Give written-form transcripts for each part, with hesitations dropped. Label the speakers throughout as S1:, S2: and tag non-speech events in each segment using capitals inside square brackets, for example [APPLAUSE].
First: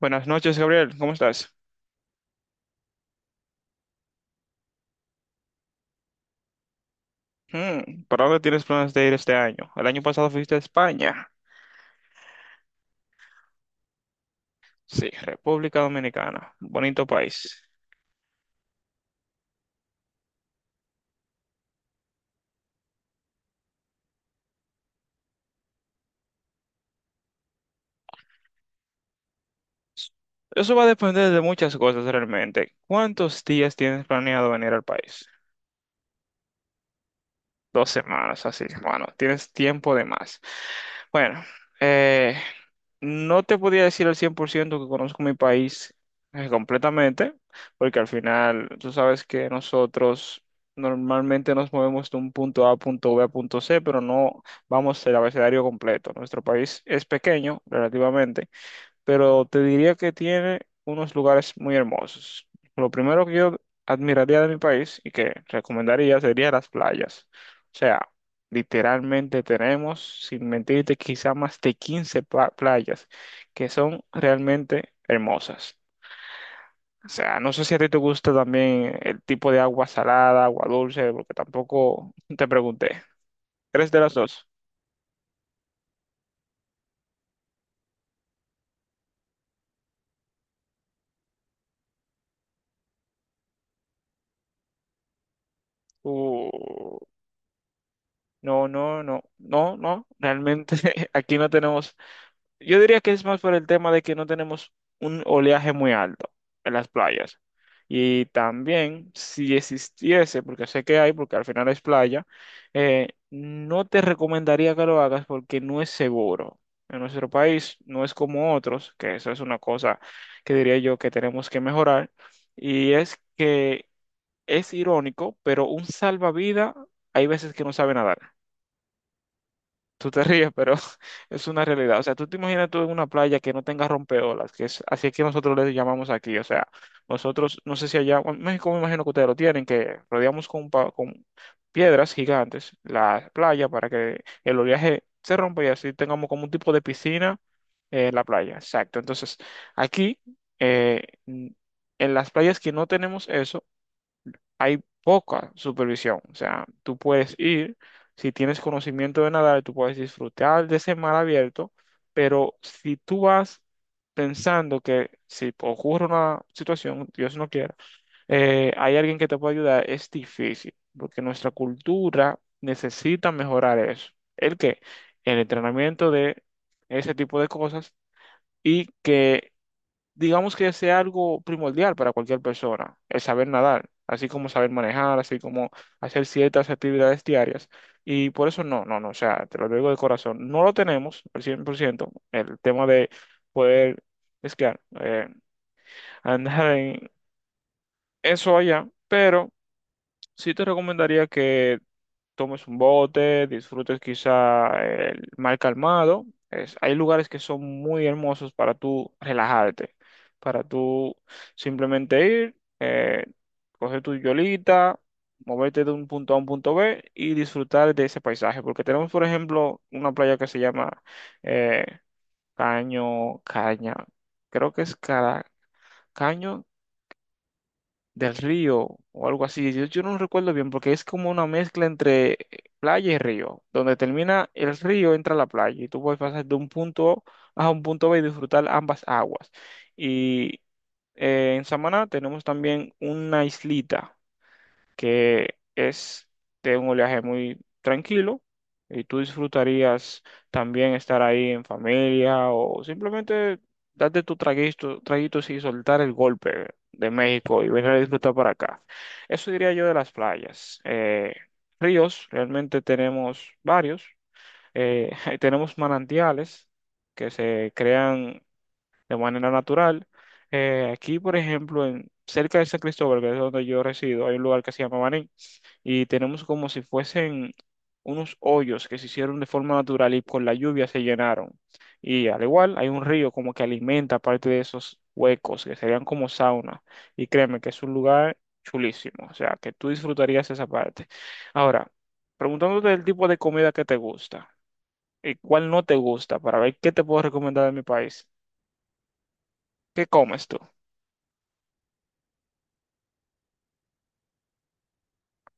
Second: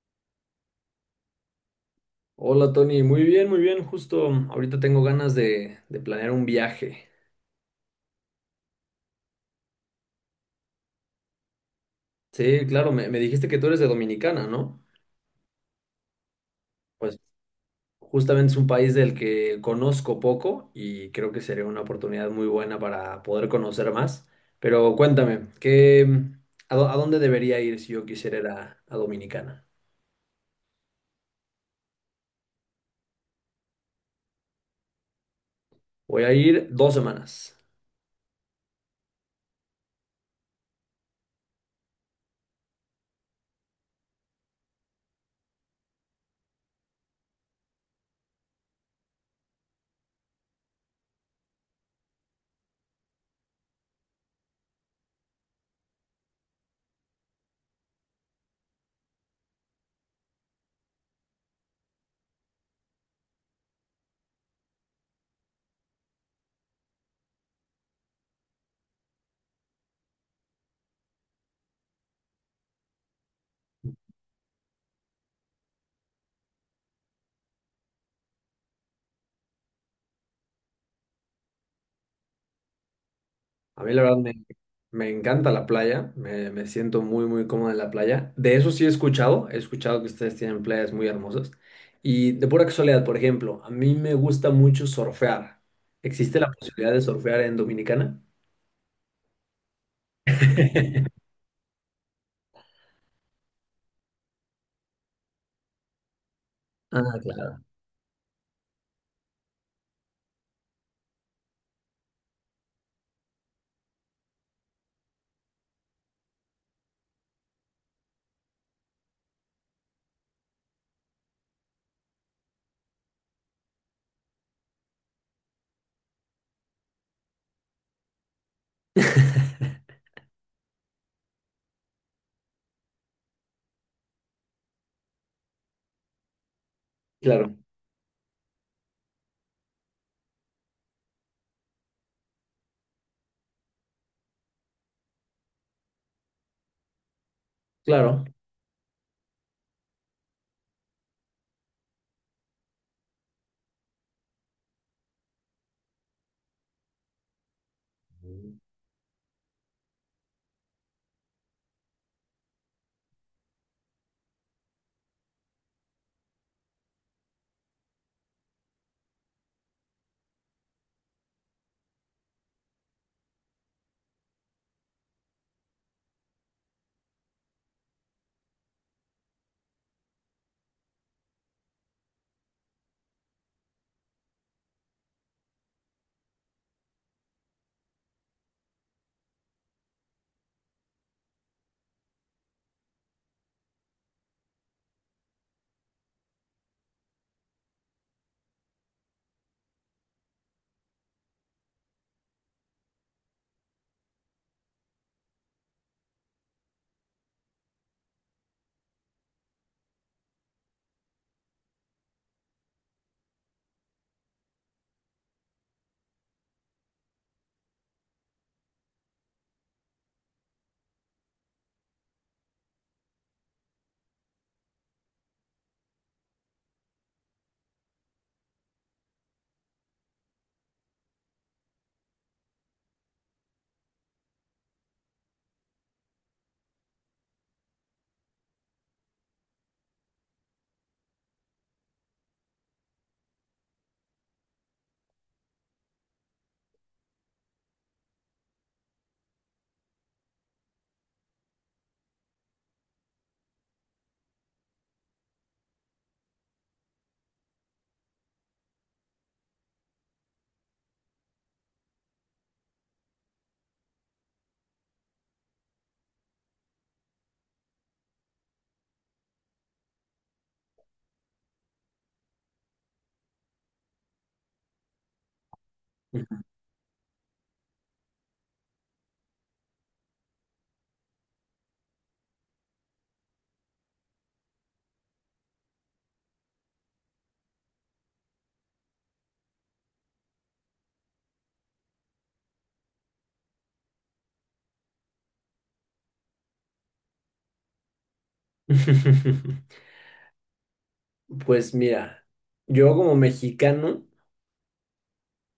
S1: Buenas noches, Gabriel. ¿Cómo estás?
S2: Hola Tony, muy bien, muy bien. Justo ahorita tengo ganas de planear un viaje.
S1: ¿Para dónde tienes planes de ir este año? El año pasado fuiste a España.
S2: Sí, claro, me dijiste que tú eres de Dominicana, ¿no?
S1: Sí, República Dominicana. Bonito
S2: Pues
S1: país.
S2: justamente es un país del que conozco poco y creo que sería una oportunidad muy buena para poder conocer más. Pero cuéntame, ¿qué, a dónde debería ir si yo quisiera ir a Dominicana?
S1: Eso va a depender de muchas cosas realmente. ¿Cuántos días tienes planeado venir al país?
S2: Voy a ir dos semanas.
S1: 2 semanas, así. Bueno, tienes tiempo de más. Bueno, eh, no te podía decir al 100% que conozco mi país completamente, porque al final tú sabes que nosotros normalmente nos movemos de un punto A a punto B a punto C, pero no vamos el abecedario completo. Nuestro país es pequeño relativamente, pero te diría que tiene unos lugares muy hermosos. Lo primero que yo admiraría de mi país y que recomendaría sería las playas. O sea, literalmente tenemos, sin mentirte, quizá más de 15 playas que son realmente hermosas. O sea, no sé si a ti te gusta también el tipo de agua salada, agua dulce, porque tampoco te pregunté.
S2: A
S1: ¿Eres
S2: mí
S1: de
S2: la
S1: las
S2: verdad
S1: dos?
S2: me encanta la playa, me siento muy muy cómodo en la playa. De eso sí he escuchado que ustedes tienen playas muy hermosas. Y de pura casualidad, por ejemplo, a mí me gusta mucho surfear. ¿Existe la posibilidad
S1: Uh,
S2: de surfear en Dominicana?
S1: no, no, no, no, no. Realmente [LAUGHS]
S2: [LAUGHS]
S1: aquí no tenemos. Yo diría que es más por el tema de que no tenemos un oleaje muy alto en las
S2: Ah,
S1: playas.
S2: claro.
S1: Y también, si existiese, porque sé que hay, porque al final es playa, no te recomendaría que lo hagas porque no es seguro. En nuestro país no es como otros, que eso es una cosa que diría yo que tenemos que mejorar. Y es que es irónico, pero un salvavidas hay veces que no sabe nadar.
S2: [LAUGHS]
S1: Tú te ríes, pero [LAUGHS] es una realidad. O sea, tú te imaginas tú en una playa que no tenga rompeolas, que es así es que nosotros le llamamos aquí. O sea,
S2: Claro,
S1: nosotros, no sé si allá, bueno, en México me imagino que ustedes lo tienen, que rodeamos con, con piedras gigantes la playa para que el oleaje se rompa y así tengamos como un tipo de piscina en la
S2: claro.
S1: playa. Exacto. Entonces, aquí, eh, en las playas que no tenemos eso, hay poca supervisión. O sea, tú puedes ir, si tienes
S2: [LAUGHS]
S1: conocimiento de nadar, tú puedes disfrutar de ese mar abierto, pero si tú vas pensando que si ocurre una situación, Dios no quiera, hay alguien que te puede ayudar, es difícil, porque nuestra cultura necesita mejorar eso. ¿El qué? El entrenamiento de ese tipo de cosas y que digamos que sea algo primordial para cualquier persona, el saber nadar, así como saber manejar, así como hacer ciertas actividades diarias. Y por eso no, no, no, o sea, te lo digo de corazón, no lo tenemos al 100% el tema de poder esquiar, [LAUGHS] andar en eso allá, pero sí te recomendaría que tomes un bote, disfrutes quizá el mar calmado. Es- hay lugares que son muy hermosos para tú relajarte, para tú simplemente ir, coger tu yolita, moverte de un punto A a un punto B y disfrutar de ese paisaje. Porque tenemos, por ejemplo, una playa que se llama eh, Caño, Caña, creo que es Cara, Caño del río o algo así. Yo no recuerdo bien porque es como una mezcla entre playa y río. Donde termina el río entra la playa y tú puedes pasar de un punto A a un punto B y disfrutar ambas aguas. Y en Samaná tenemos también una islita que es de un oleaje muy tranquilo y tú disfrutarías también estar ahí en familia o simplemente darte tu traguito, traguitos y soltar el golpe de México y venir a disfrutar para acá. Eso diría yo de las playas. Ríos, realmente tenemos varios. Eh, [LAUGHS] Tenemos manantiales que se crean de manera natural. Aquí, por ejemplo, en, cerca de San Cristóbal, que es donde yo resido, hay un lugar que se llama Baní y tenemos como si fuesen unos hoyos que se hicieron de forma natural y con la lluvia se llenaron. Y al igual hay un río como que alimenta parte de esos huecos que serían como sauna. Y créeme que es un lugar chulísimo, o sea, que tú disfrutarías esa parte. Ahora, preguntándote el tipo de comida que te gusta y cuál no te gusta para ver qué te puedo recomendar de mi país. ¿Qué comes tú?
S2: Pues mira, yo como mexicano,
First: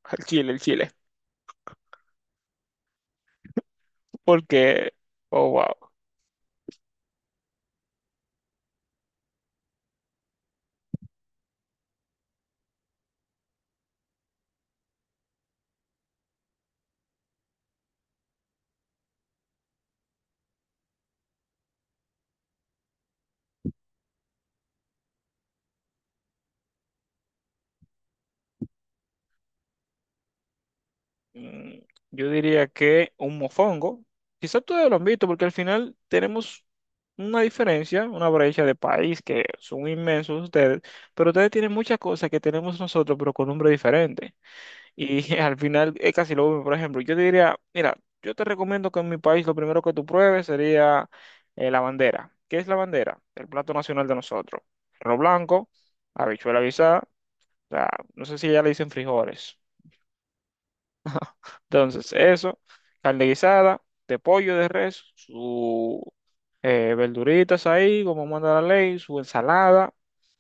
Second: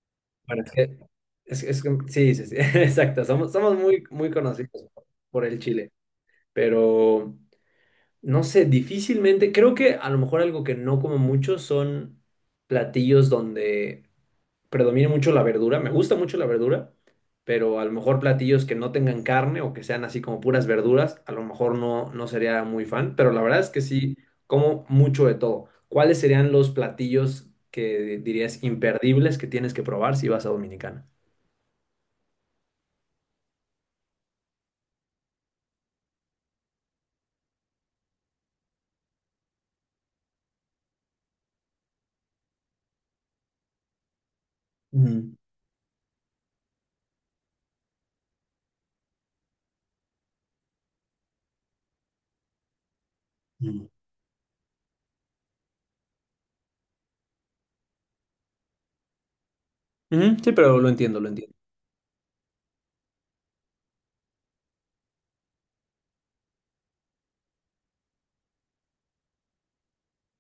S1: [LAUGHS] El chile, el
S2: bueno,
S1: chile.
S2: es que- sí, sí, sí, [LAUGHS] exacto, somos, somos muy, muy conocidos
S1: Porque,
S2: por
S1: oh,
S2: el
S1: wow.
S2: chile, pero... No sé, difícilmente. Creo que a lo mejor algo que no como mucho son platillos donde predomine mucho la verdura. Me gusta mucho la verdura, pero a lo mejor platillos que no tengan carne o que sean así como puras verduras, a lo mejor no, no sería muy fan. Pero la verdad es que sí, como mucho de todo. ¿Cuáles serían los platillos que dirías imperdibles que tienes que probar si vas a Dominicana?
S1: Mm, Yo diría que un mofongo. Quizás todos lo han visto, porque al final tenemos una diferencia, una brecha de país que son inmensos ustedes, pero ustedes tienen muchas cosas que tenemos nosotros, pero con nombre diferente. Y
S2: Ujú.
S1: [LAUGHS] al final es casi lo mismo. Por ejemplo, yo te diría, mira, yo te recomiendo que en mi país lo primero que tú pruebes sería la bandera. ¿Qué es la bandera? El plato
S2: Ujú.
S1: nacional de nosotros. Arroz blanco, habichuela guisada, o sea, no sé si ya le dicen frijoles.
S2: Ujú. Sí, pero lo entiendo, lo entiendo.
S1: Entonces, eso, carne guisada, de pollo, de res, su verduritas ahí, como manda la ley, su ensalada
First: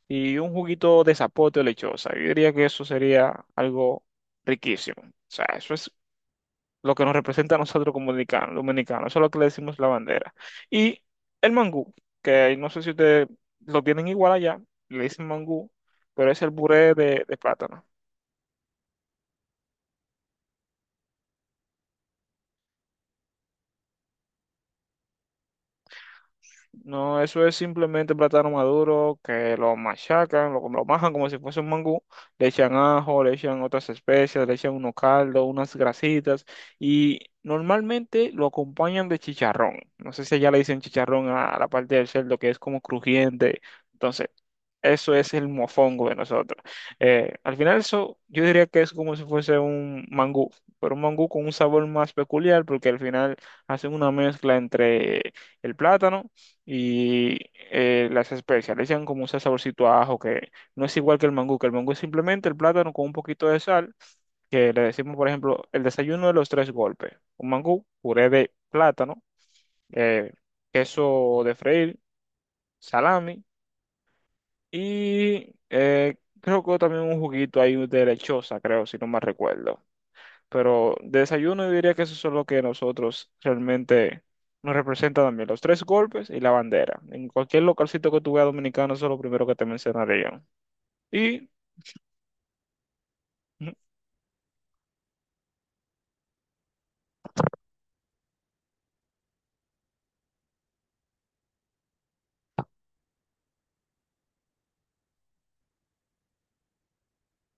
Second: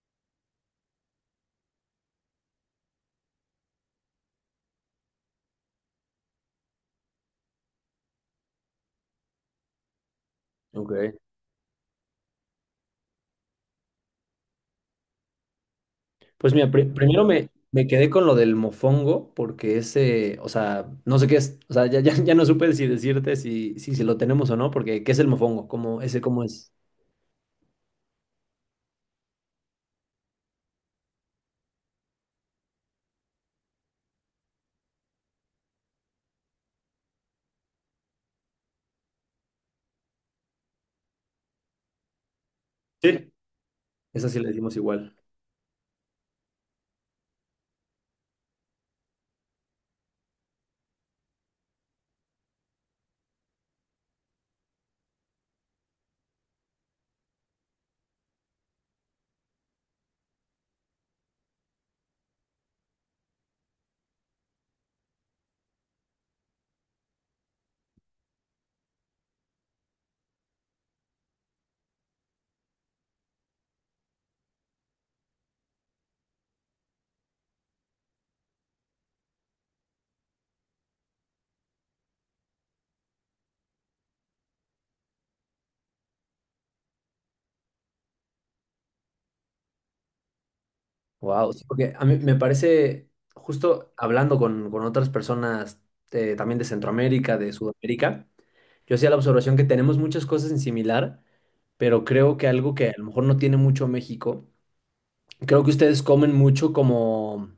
S1: y un juguito de zapote o lechosa. Yo diría que eso sería algo riquísimo. O sea, eso es lo que nos representa a nosotros como dominicanos, dominicanos. Eso es lo que le decimos la bandera. Y
S2: Ok.
S1: el mangú, que no sé si ustedes lo tienen igual allá, le dicen mangú, pero es el
S2: Pues mira,
S1: puré
S2: primero
S1: de plátano.
S2: me quedé con lo del mofongo, porque ese, o sea, no sé qué es, o sea, ya, ya, ya no supe si decirte si lo tenemos o no, porque ¿qué es el mofongo? ¿Cómo, ese cómo es?
S1: No, eso es simplemente plátano maduro que lo machacan, lo majan como si fuese un mangú, le echan ajo, le echan otras especias, le echan unos caldos, unas grasitas y normalmente lo acompañan de chicharrón. No sé si allá le dicen chicharrón a la parte del cerdo que es como
S2: Sí.
S1: crujiente. Entonces,
S2: Esa sí le decimos
S1: eso
S2: igual.
S1: es el mofongo de nosotros. Al final eso yo diría que es como si fuese un mangú, pero un mangú con un sabor más peculiar porque al final hacen una mezcla entre el plátano y las especializan como un saborcito a ajo que no es igual que el mangú es simplemente el plátano con un poquito de sal, que le decimos, por ejemplo, el desayuno de los tres golpes. Un mangú, puré de plátano, eh, queso de freír, salami y creo que también un juguito ahí de lechosa, creo, si no mal recuerdo. Pero de desayuno yo diría que eso es lo que nosotros realmente nos representa también, los tres golpes y la bandera. En cualquier localcito que tú veas dominicano, eso es lo primero que te mencionaría. Y.
S2: Wow, porque a mí me parece, justo hablando con otras personas también de Centroamérica, de Sudamérica, yo hacía la observación que tenemos muchas cosas en similar, pero creo que algo que a lo mejor no tiene mucho México, creo que ustedes comen mucho como.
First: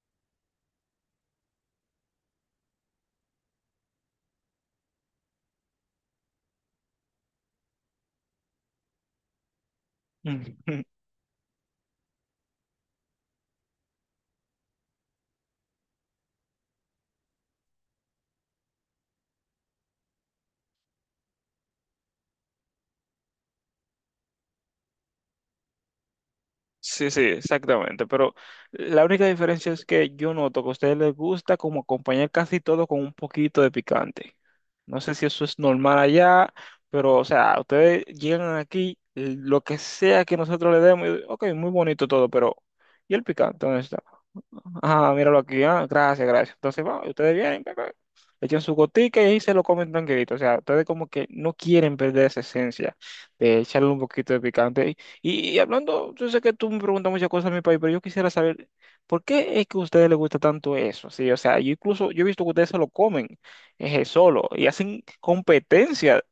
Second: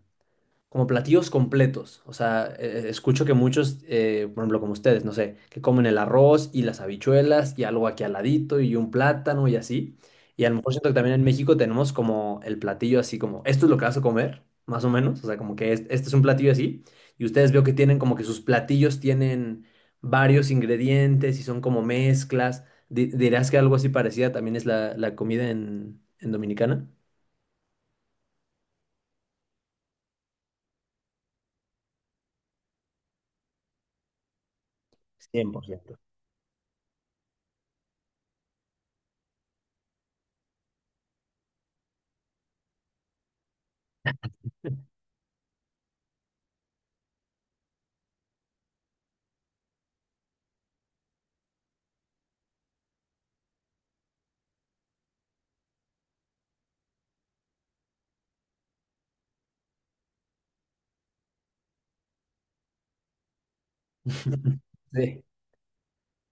S2: Como platillos completos. O sea, escucho que muchos, por ejemplo, como ustedes, no sé, que comen el arroz y las habichuelas y algo aquí al ladito y un plátano y así. Y a lo mejor siento que
S1: [LAUGHS]
S2: también en México tenemos como el platillo así como, esto es lo que vas a comer, más o menos. O sea, como que este es un platillo así. Y ustedes veo que tienen como que sus platillos tienen varios ingredientes y son como mezclas. ¿Dirás que algo así parecida también es la comida en Dominicana?
S1: Sí, sí, exactamente. Pero la única diferencia es que yo noto que a ustedes les gusta como acompañar casi todo con un poquito de picante. No sé si eso es normal
S2: 100%.
S1: allá, pero o sea, ustedes llegan aquí, lo que sea que nosotros le demos, y, ok, muy bonito todo, pero ¿y el picante? ¿Dónde está? Ah, míralo aquí, ah, gracias, gracias. Entonces, va, ustedes vienen, pa, pa, echan su gotica y ahí se lo comen tranquilito. O sea, ustedes como que no quieren perder esa esencia de echarle un poquito de picante. Y hablando, yo sé que tú me preguntas muchas cosas de mi país, pero yo quisiera saber, ¿por qué es que a ustedes les gusta tanto eso? Sí, o sea, yo incluso, yo he visto que ustedes se lo comen solo
S2: [LAUGHS]
S1: y hacen
S2: Sí.
S1: competencia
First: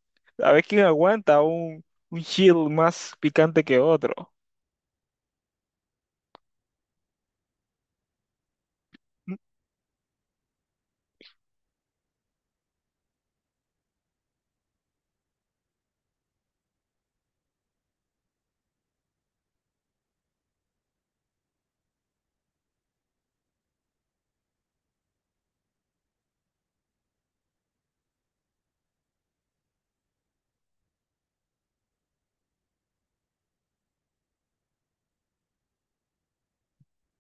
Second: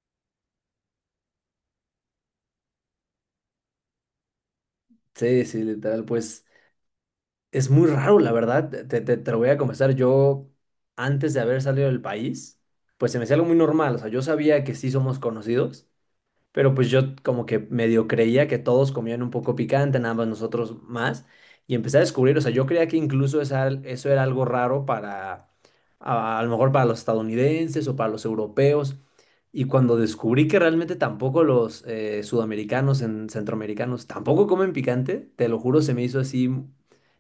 S1: a ver quién aguanta un chill más picante que otro.
S2: Sí, sí, literal, pues es muy raro, la verdad, te
S1: Mm,
S2: lo voy a confesar, yo antes de haber salido del país, pues se me hacía algo muy normal, o sea, yo sabía que sí somos conocidos, pero pues yo como que medio creía que todos comían un poco picante, nada más nosotros más, y empecé a descubrir, o sea, yo creía que incluso eso era algo raro para a lo mejor para los estadounidenses o para los europeos. Y cuando descubrí que realmente tampoco los sudamericanos, centroamericanos, tampoco comen picante, te lo juro, se me hizo así,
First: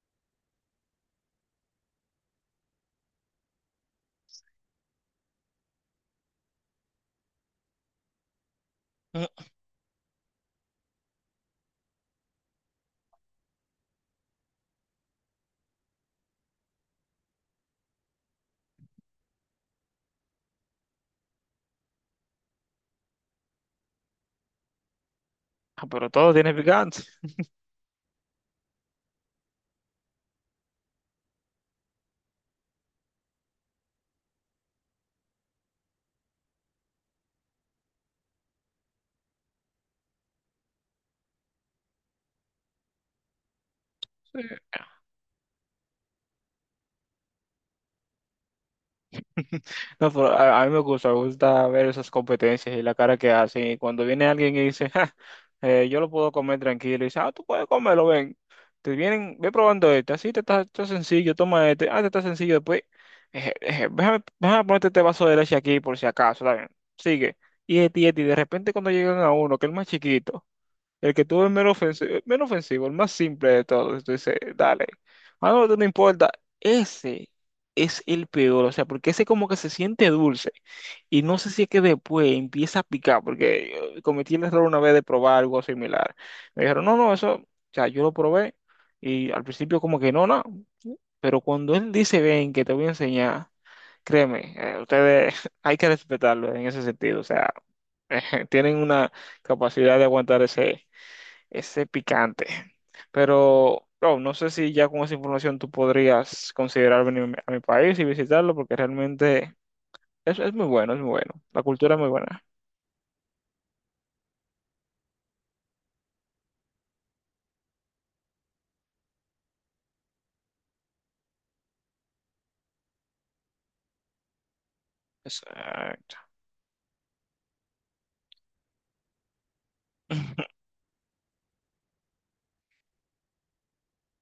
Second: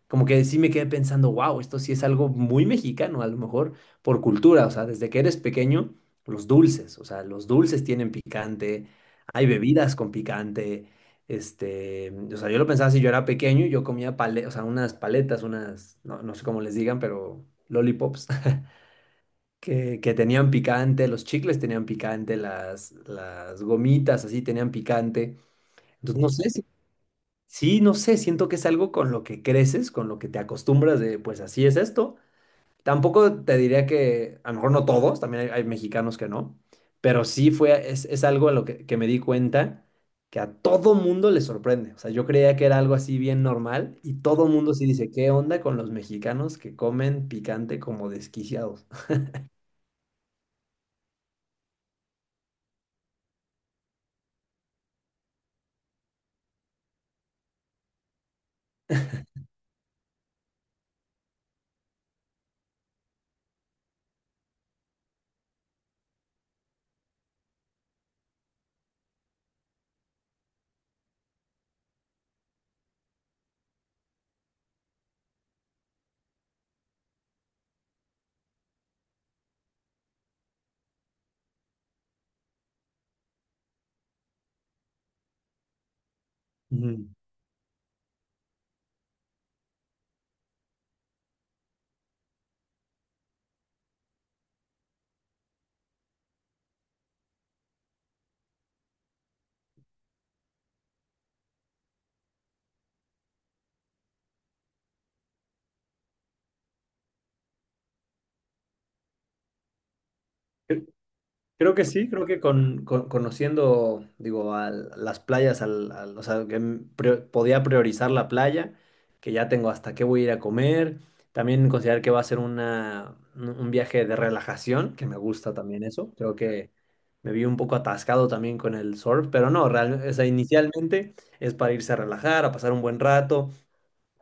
S2: como que sí me quedé pensando, wow, esto sí es algo muy mexicano, a lo mejor por cultura, o sea, desde que eres pequeño, los dulces, o sea, los dulces tienen picante, hay
S1: mm.
S2: bebidas con picante. Este, o sea, yo lo pensaba si yo era pequeño, yo comía pale, o sea, unas paletas, unas, no, no sé cómo les digan, pero lollipops que tenían picante, los chicles tenían picante, las gomitas así tenían picante.
S1: Ah, pero
S2: Entonces, no
S1: todo
S2: sé,
S1: tiene picante.
S2: sí, no sé, siento que es algo con lo que creces, con lo que te acostumbras de, pues así es esto. Tampoco te diría que, a lo mejor no todos, también hay mexicanos que no, pero es algo a lo que me di cuenta que a todo mundo le sorprende. O sea, yo creía que era algo así bien normal y todo mundo sí dice, ¿qué onda con los mexicanos que comen picante como desquiciados?
S1: [LAUGHS] No, pero a mí me gusta ver esas competencias y la cara que hacen. Y cuando viene alguien y dice: "Ja, yo lo puedo comer tranquilo", y dice, ah, tú puedes comerlo, ven. Te vienen, ve probando este, así te está, está sencillo, toma este, ah, te está sencillo, después, déjame ponerte este vaso de leche aquí por si acaso, está bien. Sigue. Y este, y este, y de repente cuando llegan a uno, que es el más chiquito. El que tuvo el menos ofensivo, el menos ofensivo, el más simple de todos. Tú dices, dale. Ah, no, no importa. Ese es el peor, o sea, porque ese como que se siente dulce. Y no sé si es que después empieza a picar, porque yo cometí el error una vez de probar algo similar. Me dijeron, no,
S2: Ujú.
S1: no, eso, o sea, yo lo probé. Y al principio como que no, no. Pero cuando él dice, ven, que te voy a enseñar, créeme, ustedes [LAUGHS] hay que respetarlo en ese sentido. O sea, [LAUGHS] tienen una capacidad de aguantar ese picante. Pero, bro, no sé si ya con esa información tú podrías considerar venir a mi país y visitarlo, porque realmente es muy bueno, es muy bueno. La
S2: Creo que
S1: cultura es
S2: sí,
S1: muy
S2: creo que
S1: buena.
S2: conociendo, digo, las playas, o sea, que podía priorizar la playa, que ya tengo hasta qué voy a ir a comer, también considerar que va a ser una, un viaje de relajación, que me gusta también eso,
S1: Exacto.
S2: creo que me vi un poco atascado también con el surf, pero no, o sea,
S1: [LAUGHS]
S2: inicialmente es para irse a relajar, a pasar un buen rato,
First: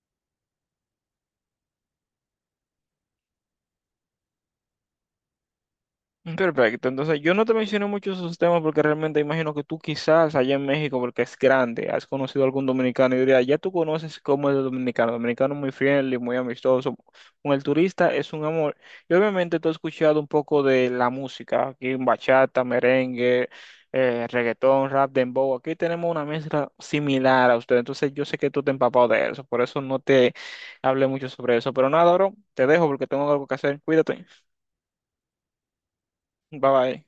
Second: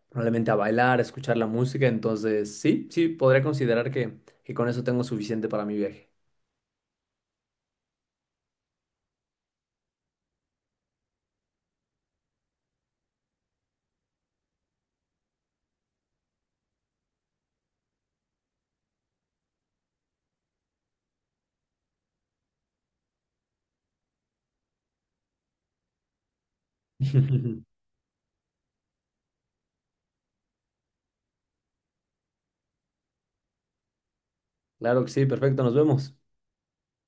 S2: probablemente a bailar, a escuchar la música, entonces sí, sí, podría considerar que con eso tengo suficiente para mi viaje.
S1: Perfecto, entonces yo no te mencioné mucho esos temas porque realmente imagino que tú quizás allá en México, porque es grande, has conocido algún dominicano y diría, ya tú conoces cómo es el dominicano, dominicano muy friendly, muy amistoso, con el turista es un amor. Y obviamente tú has escuchado un poco de la música, aquí en bachata, merengue, reggaetón, rap, dembow, aquí tenemos una mezcla similar a usted,
S2: [LAUGHS]
S1: entonces yo sé que tú te has empapado de eso, por eso no te hablé mucho sobre eso, pero nada, bro, te dejo porque tengo algo que hacer, cuídate,
S2: Claro que sí, perfecto, nos vemos.
S1: bye bye.